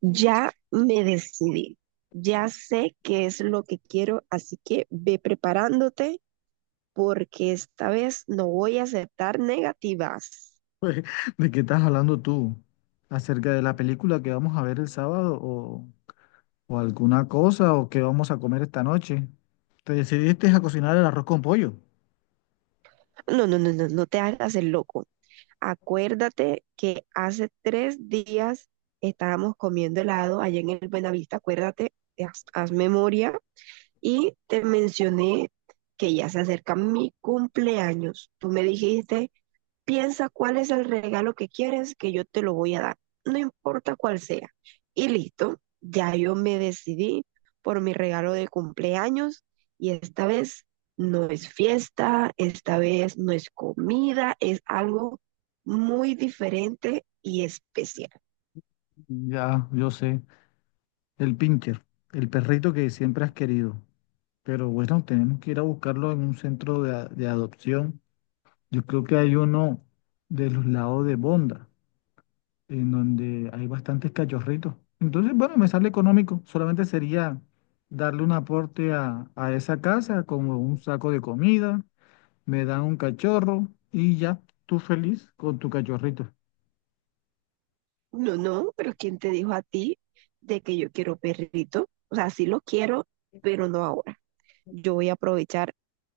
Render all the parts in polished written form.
Ya me decidí, ya sé qué es lo que quiero, así que ve preparándote porque esta vez no voy a aceptar negativas. ¿De qué estás hablando tú? ¿Acerca de la película que vamos a ver el sábado o alguna cosa o qué vamos a comer esta noche? ¿Te decidiste a cocinar el arroz con pollo? No, no, no, no, no te hagas el loco. Acuérdate que hace 3 días estábamos comiendo helado allá en el Buenavista, acuérdate, haz memoria y te mencioné que ya se acerca mi cumpleaños. Tú me dijiste, piensa cuál es el regalo que quieres que yo te lo voy a dar, no importa cuál sea. Y listo, ya yo me decidí por mi regalo de cumpleaños y esta vez no es fiesta, esta vez no es comida, es algo muy diferente y especial. Ya, yo sé, el pincher, el perrito que siempre has querido. Pero bueno, tenemos que ir a buscarlo en un centro de adopción. Yo creo que hay uno de los lados de Bonda, en donde hay bastantes cachorritos. Entonces, bueno, me sale económico. Solamente sería darle un aporte a esa casa, como un saco de comida, me dan un cachorro y ya tú feliz con tu cachorrito. No, no, pero ¿quién te dijo a ti de que yo quiero perrito? O sea, sí lo quiero, pero no ahora. Yo voy a aprovechar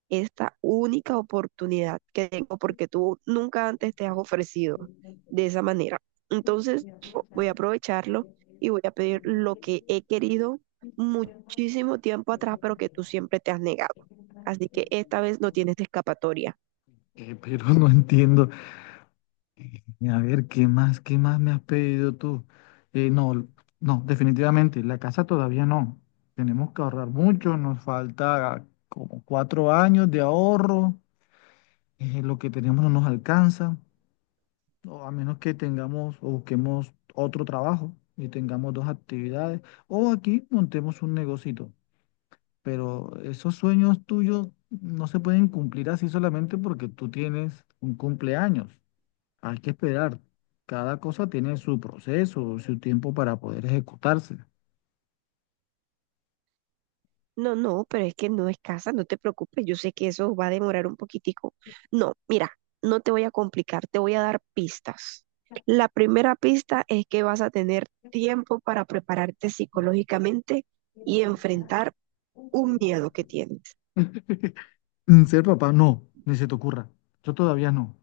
esta única oportunidad que tengo porque tú nunca antes te has ofrecido de esa manera. Entonces, yo voy a aprovecharlo y voy a pedir lo que he querido muchísimo tiempo atrás, pero que tú siempre te has negado. Así que esta vez no tienes escapatoria. Pero no entiendo. A ver, qué más me has pedido tú? No, no, definitivamente, la casa todavía no. Tenemos que ahorrar mucho, nos falta como 4 años de ahorro, lo que tenemos no nos alcanza, o a menos que tengamos o busquemos otro trabajo y tengamos dos actividades, o aquí montemos un negocito. Pero esos sueños tuyos no se pueden cumplir así solamente porque tú tienes un cumpleaños. Hay que esperar. Cada cosa tiene su proceso, su tiempo para poder ejecutarse. No, no, pero es que no es casa, no te preocupes, yo sé que eso va a demorar un poquitico. No, mira, no te voy a complicar, te voy a dar pistas. La primera pista es que vas a tener tiempo para prepararte psicológicamente y enfrentar un miedo que tienes. Ser papá, no, ni se te ocurra. Yo todavía no.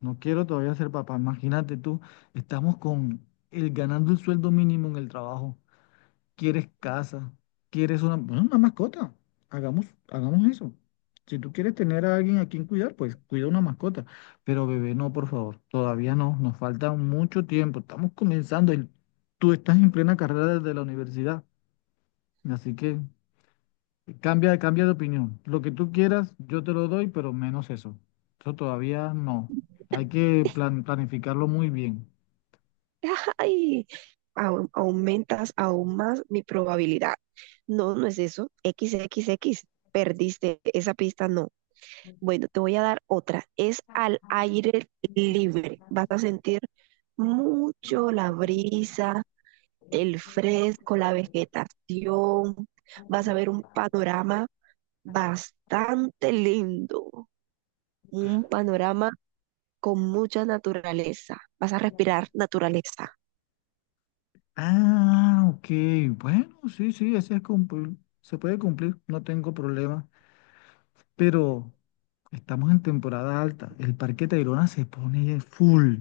No quiero todavía ser papá. Imagínate tú, estamos con el ganando el sueldo mínimo en el trabajo. Quieres casa, quieres una, bueno, una mascota. Hagamos, hagamos eso. Si tú quieres tener a alguien a quien cuidar, pues cuida una mascota. Pero bebé, no, por favor. Todavía no, nos falta mucho tiempo. Estamos comenzando, y tú estás en plena carrera desde la universidad. Así que cambia, cambia de opinión. Lo que tú quieras, yo te lo doy, pero menos eso. Eso todavía no. Hay que planificarlo muy bien. ¡Ay! Aumentas aún más mi probabilidad. No, no es eso. XXX, perdiste esa pista, no. Bueno, te voy a dar otra. Es al aire libre. Vas a sentir mucho la brisa, el fresco, la vegetación. Vas a ver un panorama bastante lindo. Un panorama con mucha naturaleza. Vas a respirar naturaleza. Ah, ok. Bueno, sí, sí, ese es cumplir. Se puede cumplir, no tengo problema. Pero estamos en temporada alta. El Parque Tayrona se pone full.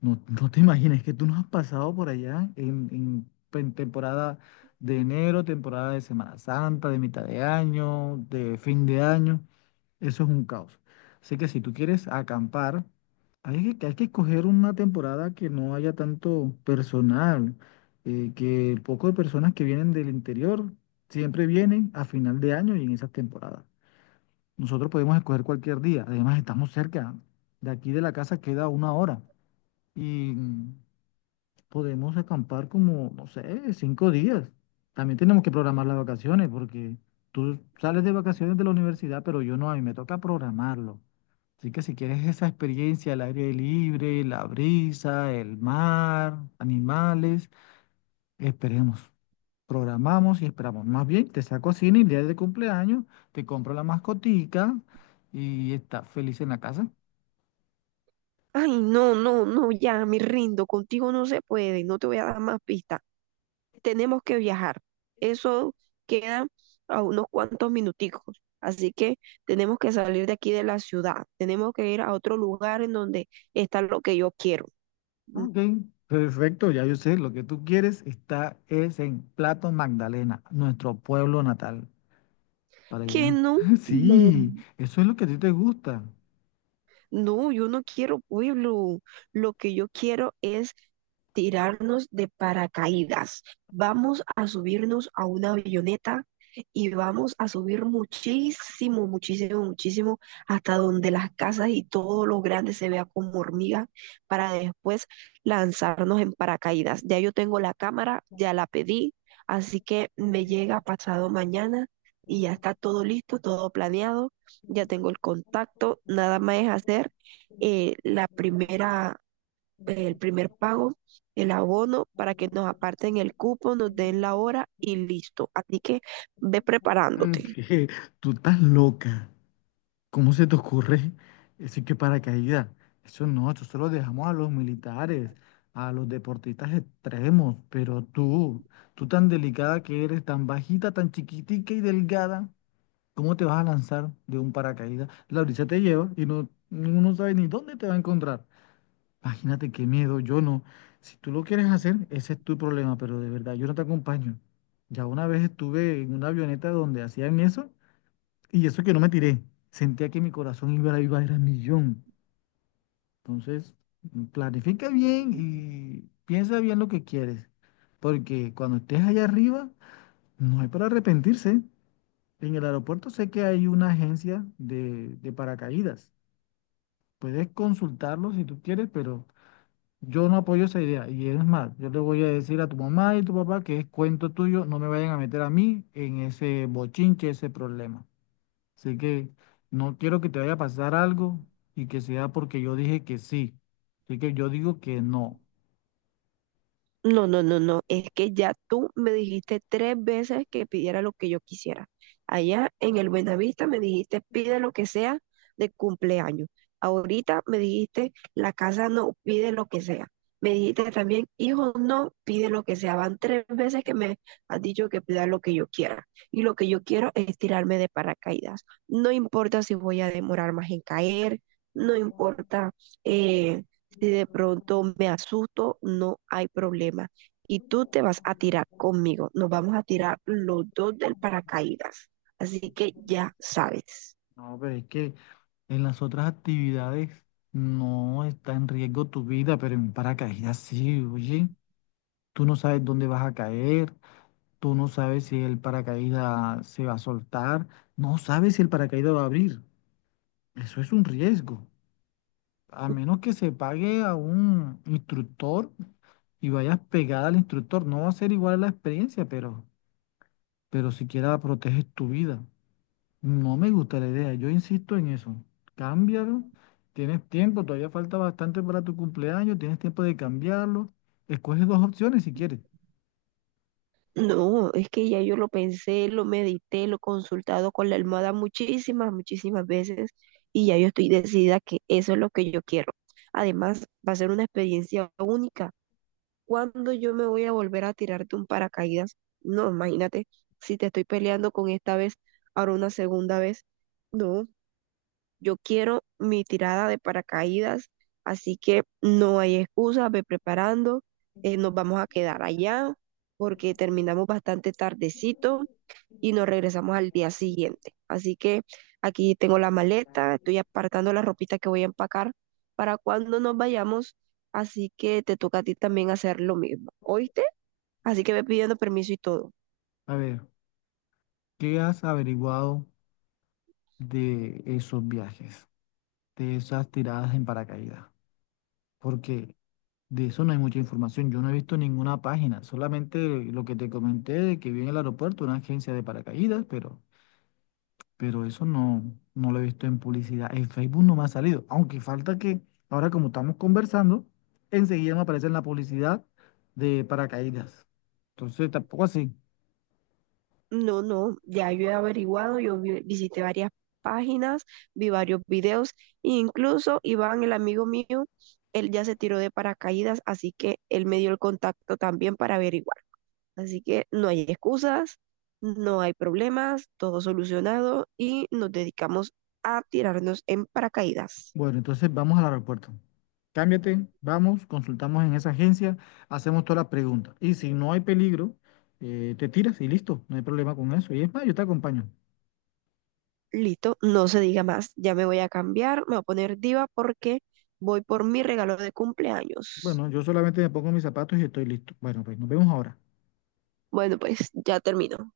No, no te imagines que tú no has pasado por allá en temporada de enero, temporada de Semana Santa, de mitad de año, de fin de año. Eso es un caos. Así que si tú quieres acampar, hay que escoger una temporada que no haya tanto personal, que el poco de personas que vienen del interior siempre vienen a final de año y en esas temporadas. Nosotros podemos escoger cualquier día, además estamos cerca, de aquí de la casa queda 1 hora y podemos acampar como, no sé, 5 días. También tenemos que programar las vacaciones porque tú sales de vacaciones de la universidad, pero yo no, a mí me toca programarlo. Así que si quieres esa experiencia, el aire libre, la brisa, el mar, animales, esperemos. Programamos y esperamos. Más bien, te saco a cine el día de cumpleaños, te compro la mascotica y estás feliz en la casa. Ay, no, no, no, ya me rindo. Contigo no se puede. No te voy a dar más pistas. Tenemos que viajar. Eso queda a unos cuantos minuticos. Así que tenemos que salir de aquí de la ciudad. Tenemos que ir a otro lugar en donde está lo que yo quiero. Mm, Ok, perfecto, ya yo sé, lo que tú quieres está es en Plato Magdalena, nuestro pueblo natal, para ¿Que allá. no? No. Sí, eso es lo que a ti te gusta. No, yo no quiero pueblo. Lo que yo quiero es tirarnos de paracaídas. Vamos a subirnos a una avioneta y vamos a subir muchísimo, muchísimo, muchísimo hasta donde las casas y todo lo grande se vea como hormigas para después lanzarnos en paracaídas. Ya yo tengo la cámara, ya la pedí, así que me llega pasado mañana y ya está todo listo, todo planeado. Ya tengo el contacto, nada más es hacer la primera, el primer pago, el abono para que nos aparten el cupo, nos den la hora y listo. Así que ve Mm, preparándote. que Tú estás loca. ¿Cómo se te ocurre? Eso es que paracaídas. Eso no, eso se lo dejamos a los militares, a los deportistas extremos. Pero tú tan delicada que eres, tan bajita, tan chiquitica y delgada. ¿Cómo te vas a lanzar de un paracaídas? La brisa te lleva y no, uno no sabe ni dónde te va a encontrar. Imagínate qué miedo, yo no. Si tú lo quieres hacer, ese es tu problema, pero de verdad, yo no te acompaño. Ya una vez estuve en una avioneta donde hacían eso y eso que no me tiré. Sentía que mi corazón iba a vibrar a millón. Entonces, planifica bien y piensa bien lo que quieres, porque cuando estés allá arriba, no hay para arrepentirse. En el aeropuerto sé que hay una agencia de paracaídas. Puedes consultarlo si tú quieres, pero yo no apoyo esa idea. Y es más, yo le voy a decir a tu mamá y tu papá que es cuento tuyo, no me vayan a meter a mí en ese bochinche, ese problema. Así que no quiero que te vaya a pasar algo y que sea porque yo dije que sí. Así que yo digo que no. No, no, no, no. Es que ya tú me dijiste 3 veces que pidiera lo que yo quisiera. Allá en el Buenavista me dijiste, pide lo que sea de cumpleaños. Ahorita me dijiste, la casa no, pide lo que sea. Me dijiste también, hijo no, pide lo que sea. Van 3 veces que me has dicho que pida lo que yo quiera. Y lo que yo quiero es tirarme de paracaídas. No importa si voy a demorar más en caer. No importa. eh, si de pronto me asusto, no hay problema. Y tú te vas a tirar conmigo. Nos vamos a tirar los dos del paracaídas. Así que ya sabes. No, pero es que en las otras actividades no está en riesgo tu vida, pero en paracaídas sí, oye. Tú no sabes dónde vas a caer, tú no sabes si el paracaídas se va a soltar, no sabes si el paracaídas va a abrir. Eso es un riesgo. A menos que se pague a un instructor y vayas pegada al instructor, no va a ser igual la experiencia, pero siquiera proteges tu vida. No me gusta la idea, yo insisto en eso. Cámbialo, tienes tiempo, todavía falta bastante para tu cumpleaños, tienes tiempo de cambiarlo. Escoge dos opciones si quieres. No, es que ya yo lo pensé, lo medité, lo he consultado con la almohada muchísimas, muchísimas veces y ya yo estoy decidida que eso es lo que yo quiero. Además, va a ser una experiencia única. ¿Cuándo yo me voy a volver a tirar de un paracaídas? No, imagínate, si te estoy peleando con esta vez, ahora una segunda vez. No, yo quiero mi tirada de paracaídas, así que no hay excusa, ve preparando, nos vamos a quedar allá porque terminamos bastante tardecito y nos regresamos al día siguiente. Así que aquí tengo la maleta, estoy apartando la ropita que voy a empacar para cuando nos vayamos, así que te toca a ti también hacer lo mismo, ¿oíste? Así que ve pidiendo permiso y todo. A ver, ¿qué has averiguado de esos viajes, de esas tiradas en paracaídas? Porque de eso no hay mucha información. Yo no he visto ninguna página, solamente lo que te comenté de que vi en el aeropuerto una agencia de paracaídas, pero eso no, no lo he visto en publicidad. En Facebook no me ha salido, aunque falta que ahora como estamos conversando, enseguida me aparece en la publicidad de paracaídas. Entonces tampoco así. No, no, ya yo he averiguado, yo visité varias páginas, vi varios videos, incluso Iván, el amigo mío, él ya se tiró de paracaídas, así que él me dio el contacto también para averiguar. Así que no hay excusas, no hay problemas, todo solucionado y nos dedicamos a tirarnos en paracaídas. Bueno, entonces vamos al aeropuerto. Cámbiate, vamos, consultamos en esa agencia, hacemos todas las preguntas. Y si no hay peligro, te tiras y listo, no hay problema con eso. Y es más, yo te acompaño. Listo, no se diga más. Ya me voy a cambiar, me voy a poner diva porque voy por mi regalo de cumpleaños. Bueno, yo solamente me pongo mis zapatos y estoy listo. Bueno, pues nos vemos ahora. Bueno, pues ya termino.